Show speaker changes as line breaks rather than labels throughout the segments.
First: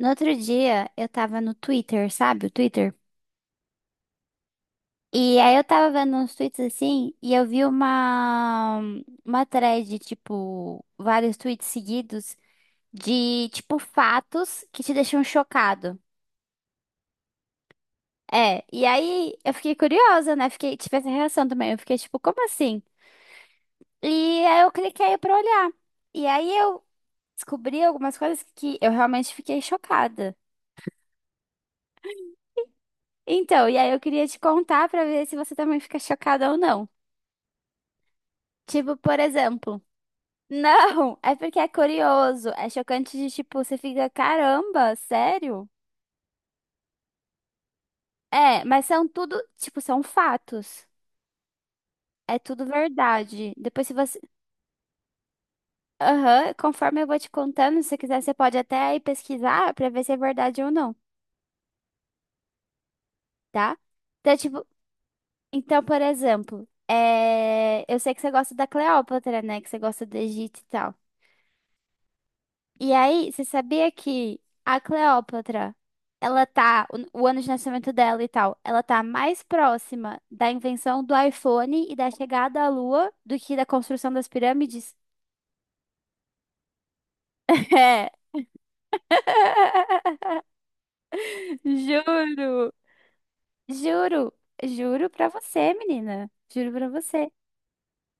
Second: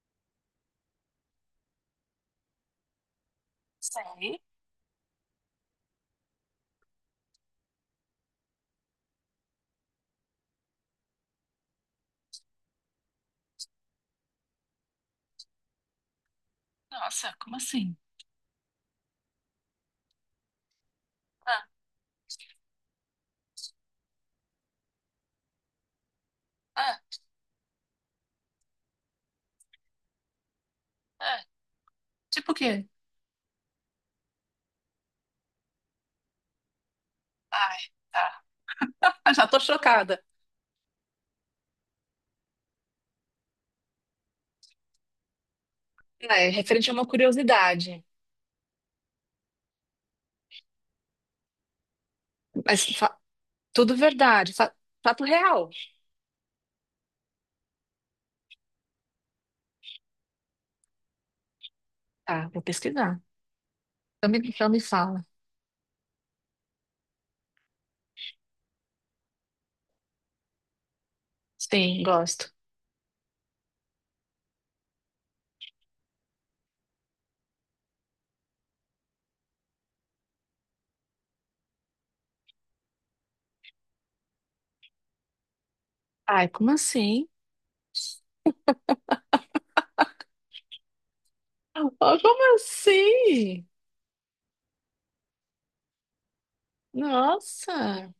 No outro dia, eu tava no Twitter, sabe? O Twitter.
Sei.
E aí eu tava vendo uns tweets assim, e eu vi uma thread, tipo, vários tweets seguidos de, tipo, fatos que te deixam chocado.
Nossa, como assim?
É, e aí eu fiquei curiosa, né? Fiquei, tive essa reação
Ah,
também. Eu fiquei, tipo, como assim? E aí eu cliquei pra olhar. E aí eu
ah,
descobri algumas coisas que eu realmente fiquei chocada.
ah. Tipo o quê?
Então, e aí eu queria te contar pra ver se você também fica chocada ou não.
Ai, tá.
Tipo, por
Ah, já tô
exemplo.
chocada.
Não, é porque é curioso, é chocante de tipo, você fica, caramba, sério?
É, referente a uma curiosidade.
É, mas são tudo, tipo, são fatos. É tudo
Mas
verdade. Depois se
tudo
você,
verdade, fato real.
aham, conforme eu vou te contando, se você quiser, você pode até ir pesquisar pra ver se é verdade ou não,
Tá, vou pesquisar.
tá?
Então
Então,
me,
tipo,
então me fala.
então, por exemplo, eu sei que você gosta da Cleópatra, né? Que você gosta do Egito e tal.
Sim, gosto.
E aí, você sabia que a Cleópatra, ela tá, o ano de nascimento dela e tal, ela tá mais próxima da invenção do iPhone e da chegada à Lua do que da construção das pirâmides?
Ai, como assim?
É.
Ah, como
Juro.
assim?
Juro. Juro pra você, menina. Juro pra você.
Nossa,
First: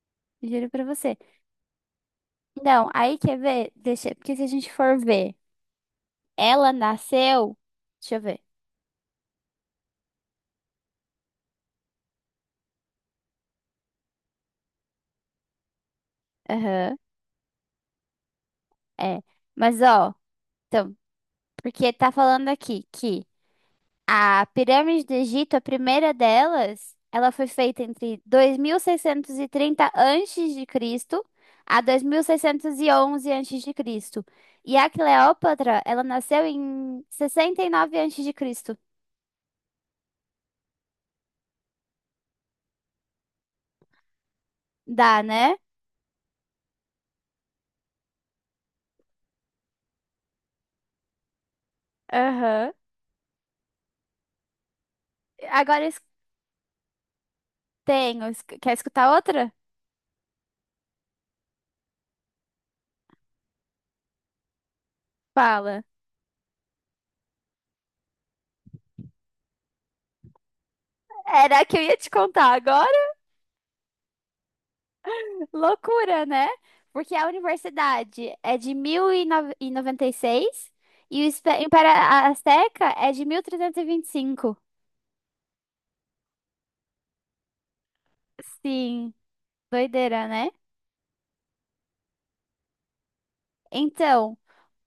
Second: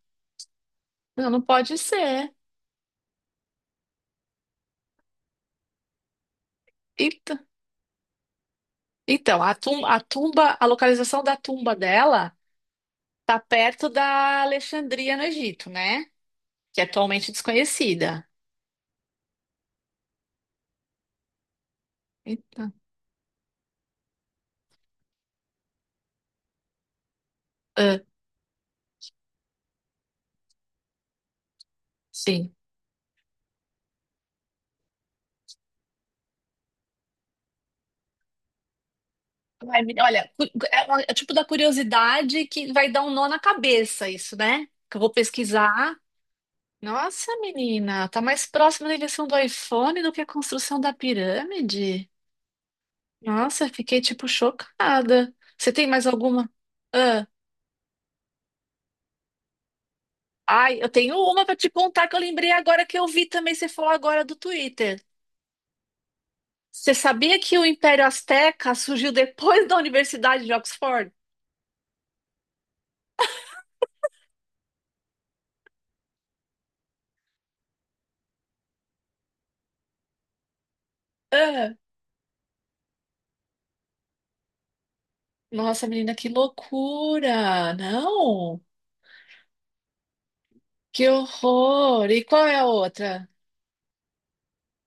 Juro pra você.
não, não pode ser.
Não, aí quer ver? Deixa, porque se a gente for ver, ela
Eita.
nasceu. Deixa eu ver.
Então, a tumba, a localização da tumba dela tá perto da Alexandria no Egito, né? Que é
Aham.
atualmente desconhecida.
É. Mas ó. Então. Porque tá falando
Eita.
aqui que a pirâmide do Egito, a primeira delas, ela foi feita
Ah,
entre 2630 antes de Cristo a
sim.
2611 antes de Cristo. E a Cleópatra, ela nasceu em 69 antes de Cristo.
Olha, é tipo da curiosidade que vai dar um nó na cabeça isso, né? Que eu vou
Dá, né?
pesquisar. Nossa, menina, tá mais próximo da invenção do iPhone do que a construção da pirâmide?
Aham.
Nossa, fiquei tipo chocada. Você
Agora
tem mais alguma? Ah,
tenho. Quer escutar outra?
ai, eu tenho uma pra te contar que eu lembrei agora que eu vi também você falar agora do Twitter.
Fala.
Você sabia que o Império Azteca surgiu depois da Universidade de Oxford?
Era a que eu ia te contar agora. Loucura, né? Porque a universidade é de mil e noventa seis e o Império Azteca é de mil trezentos e vinte e cinco.
Nossa, menina, que loucura! Não,
Sim, doideira, né?
que horror! E qual é a outra?
Então,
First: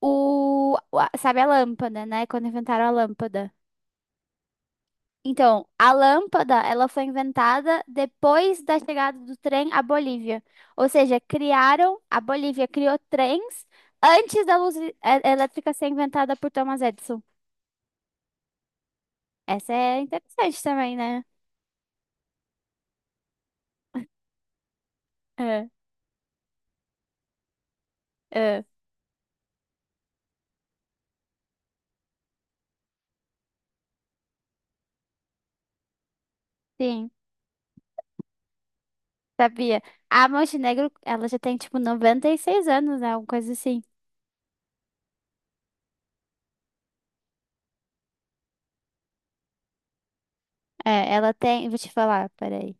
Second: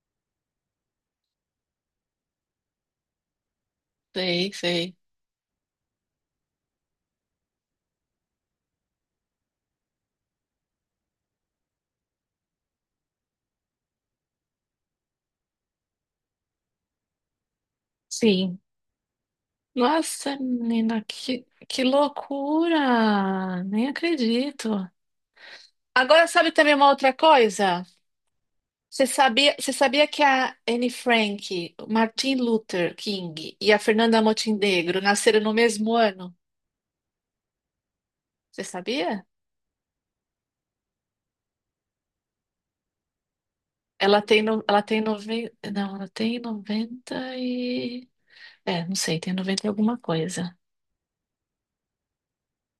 sabe a lâmpada, né? Quando inventaram a lâmpada.
Sei, sei.
Então, a lâmpada, ela foi inventada depois da chegada do trem à Bolívia. Ou seja, criaram, a Bolívia criou trens antes da luz elétrica ser inventada por Thomas Edison.
Sim.
Essa é
Nossa,
interessante também,
menina,
né?
que loucura! Nem acredito.
Ah,
Agora, sabe também uma outra coisa?
ah,
Você sabia que a Anne Frank, o Martin Luther King e a Fernanda Montenegro nasceram no mesmo ano?
sim,
Você sabia?
sabia. A Montenegro, ela já tem, tipo, 96 anos, né? Alguma coisa assim.
Ela tem, 90 não, ela tem 90. É, não sei, tem 90 e alguma coisa.
É, ela tem... Vou te falar, peraí.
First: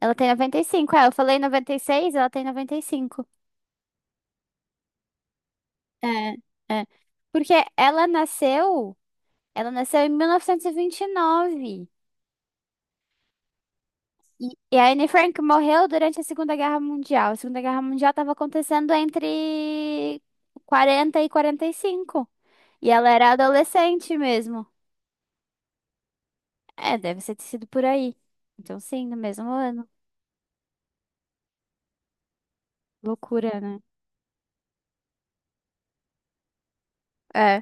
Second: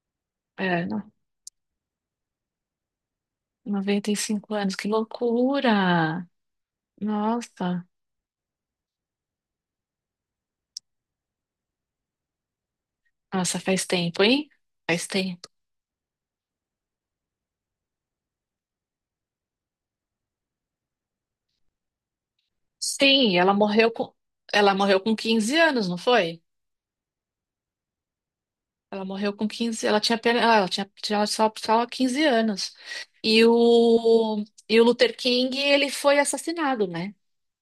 Ela tem
É,
95. É, eu
não,
falei 96 ela tem 95.
95 anos, que loucura!
É, é. Porque
Nossa,
ela nasceu... Ela nasceu em mil novecentos e vinte e nove
nossa, faz tempo, hein?
e a Anne
Faz
Frank
tempo.
morreu durante a Segunda Guerra Mundial. A Segunda Guerra Mundial estava acontecendo entre 40 e 45. E ela era
Sim, ela morreu com,
adolescente mesmo.
ela morreu com 15 anos, não foi?
É, deve ser ter sido por aí. Então,
Ela
sim, no
morreu com
mesmo
quinze,
ano.
ela tinha só 15 anos. E
Loucura, né?
o, e o Luther King, ele foi assassinado, né?
É,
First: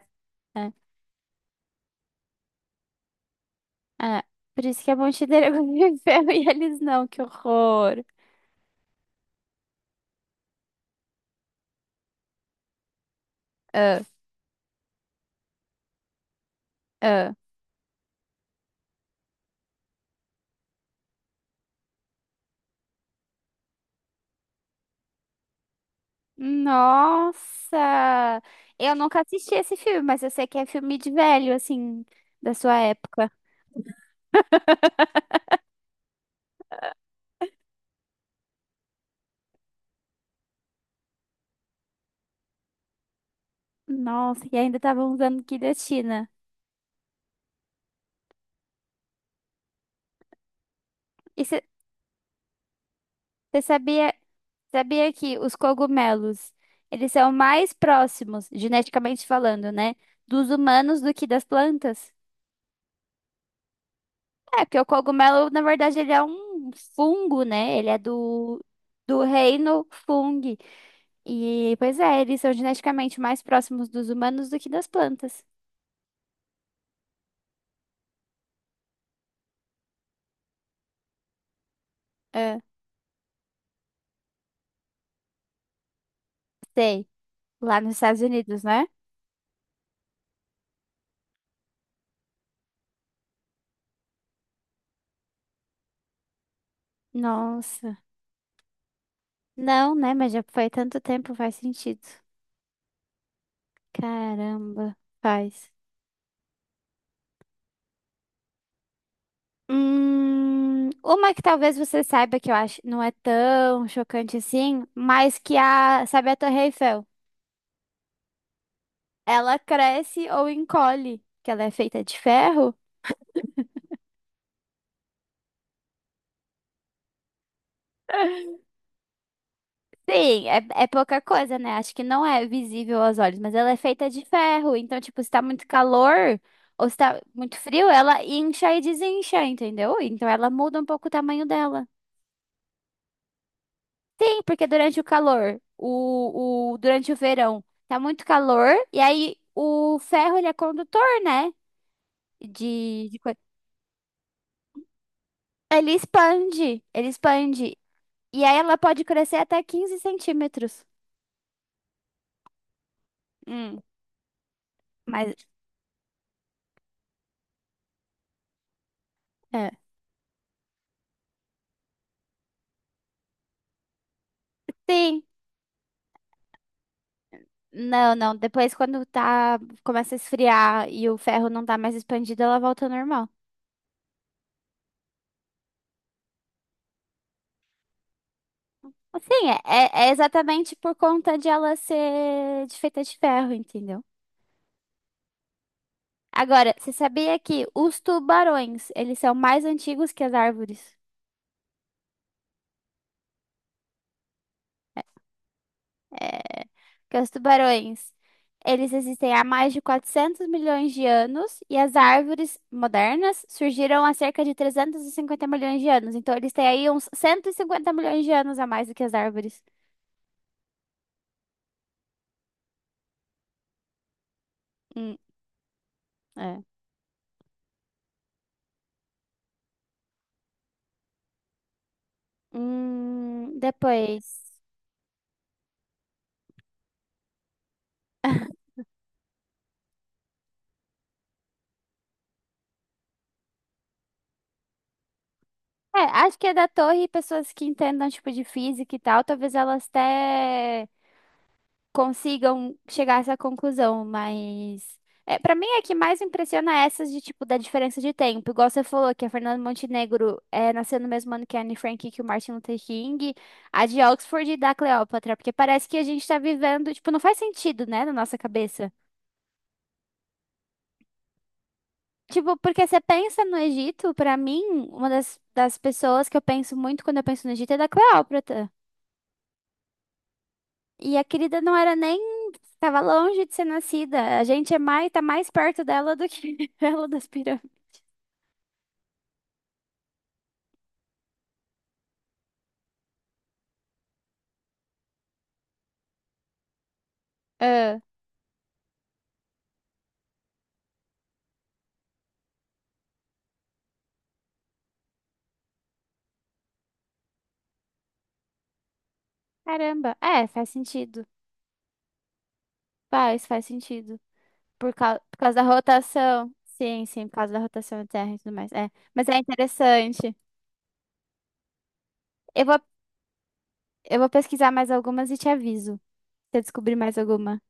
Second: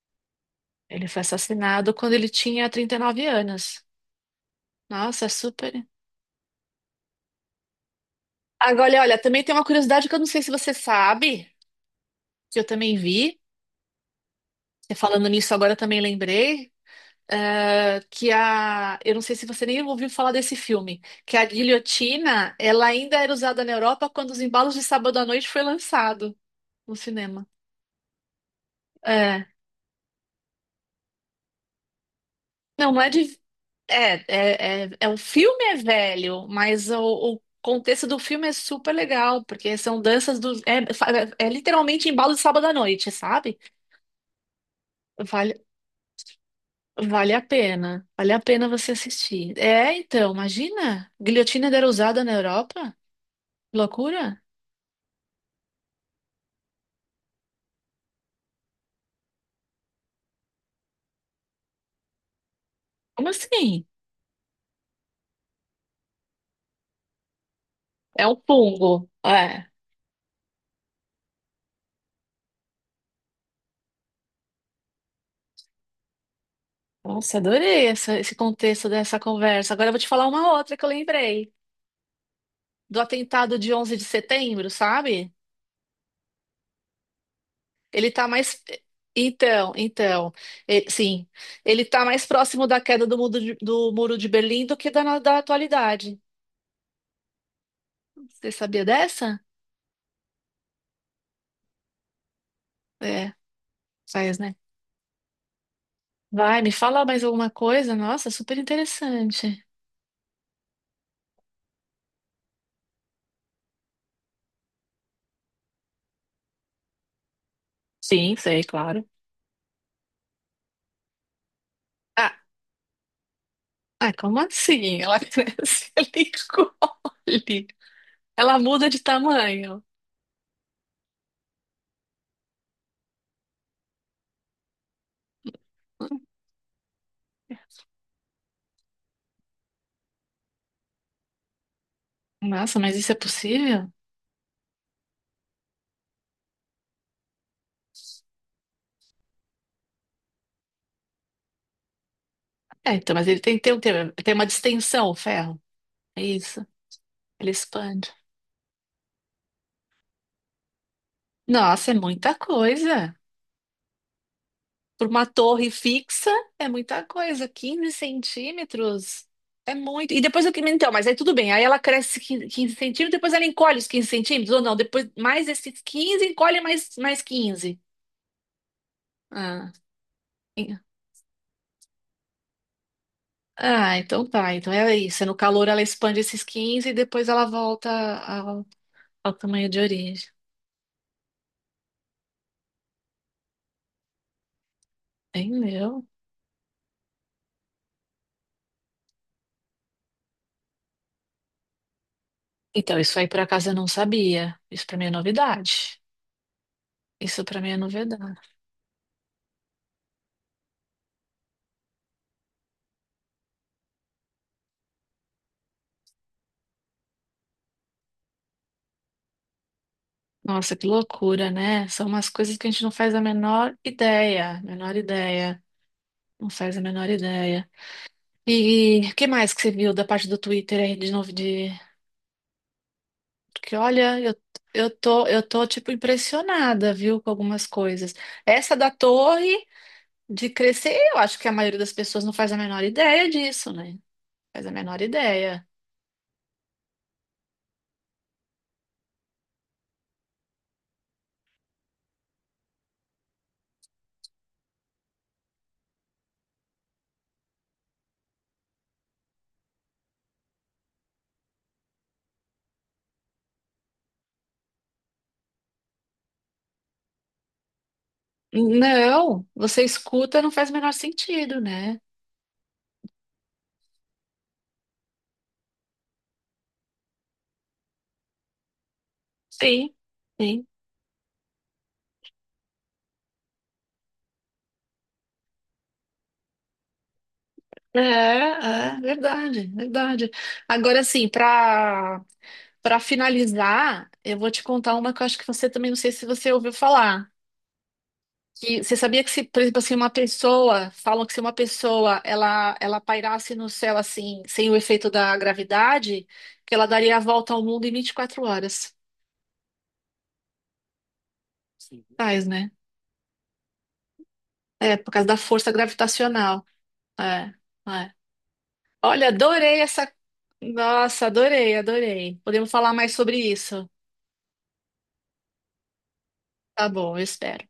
é,
Ele foi assassinado quando ele tinha 39 anos.
é. Por isso que a
Nossa, é
Montineira
super.
viveu e eles não, que horror.
Agora, olha, também tem uma curiosidade que eu não sei se você sabe, que eu também vi.
Ah,
E falando nisso, agora também lembrei,
ah.
eh, que a. eu não sei se você nem ouviu falar desse filme, que a guilhotina, ela ainda era usada na Europa quando Os Embalos de Sábado à Noite foi lançado no cinema.
Nossa! Eu nunca
É.
assisti esse filme, mas eu sei que é filme de velho, assim, da sua
Não, não é
época.
de. É, o filme é velho, mas o contexto do filme é super legal, porque são danças é literalmente embalo de sábado à noite, sabe?
Nossa, e ainda tava usando
Vale,
guilhotina.
Vale a pena. Vale a pena você assistir. É, então, imagina.
E
Guilhotina era usada na Europa?
você sabia,
Loucura?
sabia que os cogumelos, eles são mais próximos, geneticamente falando, né, dos humanos do que das plantas?
Como assim?
É, porque o cogumelo, na verdade, ele é um fungo, né? Ele é
É um
do,
fungo.
do
É.
reino fungo. E, pois é, eles são geneticamente mais próximos dos humanos do que das plantas.
Nossa, adorei esse contexto dessa conversa. Agora eu vou te falar uma outra que eu lembrei.
É,
Do atentado de 11 de setembro, sabe?
sei. Lá nos
Ele
Estados
tá mais.
Unidos, né?
Então, sim. Ele tá mais próximo da queda do Muro de Berlim do que da atualidade.
Nossa.
Você sabia dessa?
Não, né? Mas já foi tanto tempo, faz sentido.
É, faz, né?
Caramba, faz.
Vai, me fala mais alguma coisa? Nossa, super interessante.
Uma que talvez você saiba que eu acho não é tão chocante assim, mas que a, sabe a Torre Eiffel?
Sim, sei, claro.
Ela cresce ou encolhe, que ela é feita de
Ah,
ferro.
ah, como assim? Ela cresce, ela encolhe. Ela muda de tamanho.
Sim, é pouca coisa, né? Acho que não é visível aos olhos, mas ela é feita de ferro. Então, tipo, se tá muito calor ou se tá muito frio, ela incha e desincha, entendeu? Então, ela muda um pouco o tamanho dela.
Nossa, mas isso é possível?
Sim, porque durante o calor, durante o verão, tá muito calor, e aí o ferro, ele é condutor, né?
É,
De,
então,
de
mas
coi-
ele tem que ter tem uma distensão, o ferro.
Ele
É isso.
expande, ele
Ele
expande.
expande.
E aí ela pode crescer até 15 centímetros.
Nossa, é muita coisa.
Hum,
Por uma
mas,
torre fixa, é muita coisa. Quinze centímetros
é.
é muito. E depois o que. Então, mas aí tudo bem. Aí ela cresce 15 centímetros, depois ela encolhe os 15 centímetros, ou não? Depois
Sim,
mais esses 15 encolhe mais, mais quinze.
não, não. Depois, quando tá,
Ah,
começa a
en-
esfriar e o ferro não tá mais expandido, ela volta ao normal.
ah, então tá. Então é isso. É, no calor ela expande esses 15 e depois ela volta ao
Assim,
tamanho de
é
origem.
exatamente por conta de ela ser de feita de ferro, entendeu?
Entendeu?
Agora, você sabia que os tubarões, eles são mais antigos que as árvores?
Então, isso aí por acaso eu não sabia. Isso pra mim é novidade.
É, que os
Isso pra mim é
tubarões,
novidade.
eles existem há mais de 400 milhões de anos e as árvores modernas surgiram há cerca de 350 milhões de anos. Então, eles têm aí uns 150 milhões de anos a mais do que as árvores.
Nossa, que loucura, né? São umas coisas que a gente não faz a menor
Hum,
ideia, não
é.
faz a menor ideia. E o que mais que você viu da parte do Twitter aí de novo de porque olha,
Depois.
eu tô tipo impressionada, viu, com algumas coisas. Essa da torre de crescer, eu acho que a maioria das pessoas não faz a menor ideia disso, né? Faz a menor ideia.
É, acho que é da torre, pessoas que entendam, tipo, de física e tal, talvez elas até consigam chegar a essa conclusão, mas para mim é que mais impressiona essas de tipo da diferença de tempo. Igual você falou que a Fernanda Montenegro nasceu no mesmo ano que a Anne Frank e que o Martin Luther King, a de Oxford e da Cleópatra, porque parece que a gente tá vivendo, tipo, não faz sentido, né, na nossa cabeça.
Não, você escuta, não faz o menor sentido, né?
Tipo, porque você pensa no Egito, pra mim, uma das pessoas que eu penso muito quando eu penso no Egito é da Cleópatra.
Sim, sim.
E a querida não era nem Tava longe de ser nascida. A gente tá mais perto dela do que ela das pirâmides.
É, é verdade, verdade. Agora, assim, para finalizar, eu vou te contar uma que eu acho que você também não sei se você ouviu falar.
Ah,
Que você sabia que se, por exemplo, assim, uma pessoa, falam que se uma pessoa ela pairasse no céu assim, sem o efeito da gravidade, que ela daria a volta ao mundo em 24 horas.
caramba. É, faz sentido.
Sim. Faz, né?
Faz sentido. Por
É, por
causa,
causa da
por causa da
força
rotação.
gravitacional.
Sim, sim, por causa
É,
da rotação da
é.
Terra e tudo mais. É, mas
Olha,
é
adorei essa.
interessante.
Nossa, adorei, adorei.
Eu
Podemos
vou,
falar mais sobre isso.
eu vou pesquisar mais algumas e te aviso se eu
Tá
descobrir mais
bom, eu
alguma.
espero.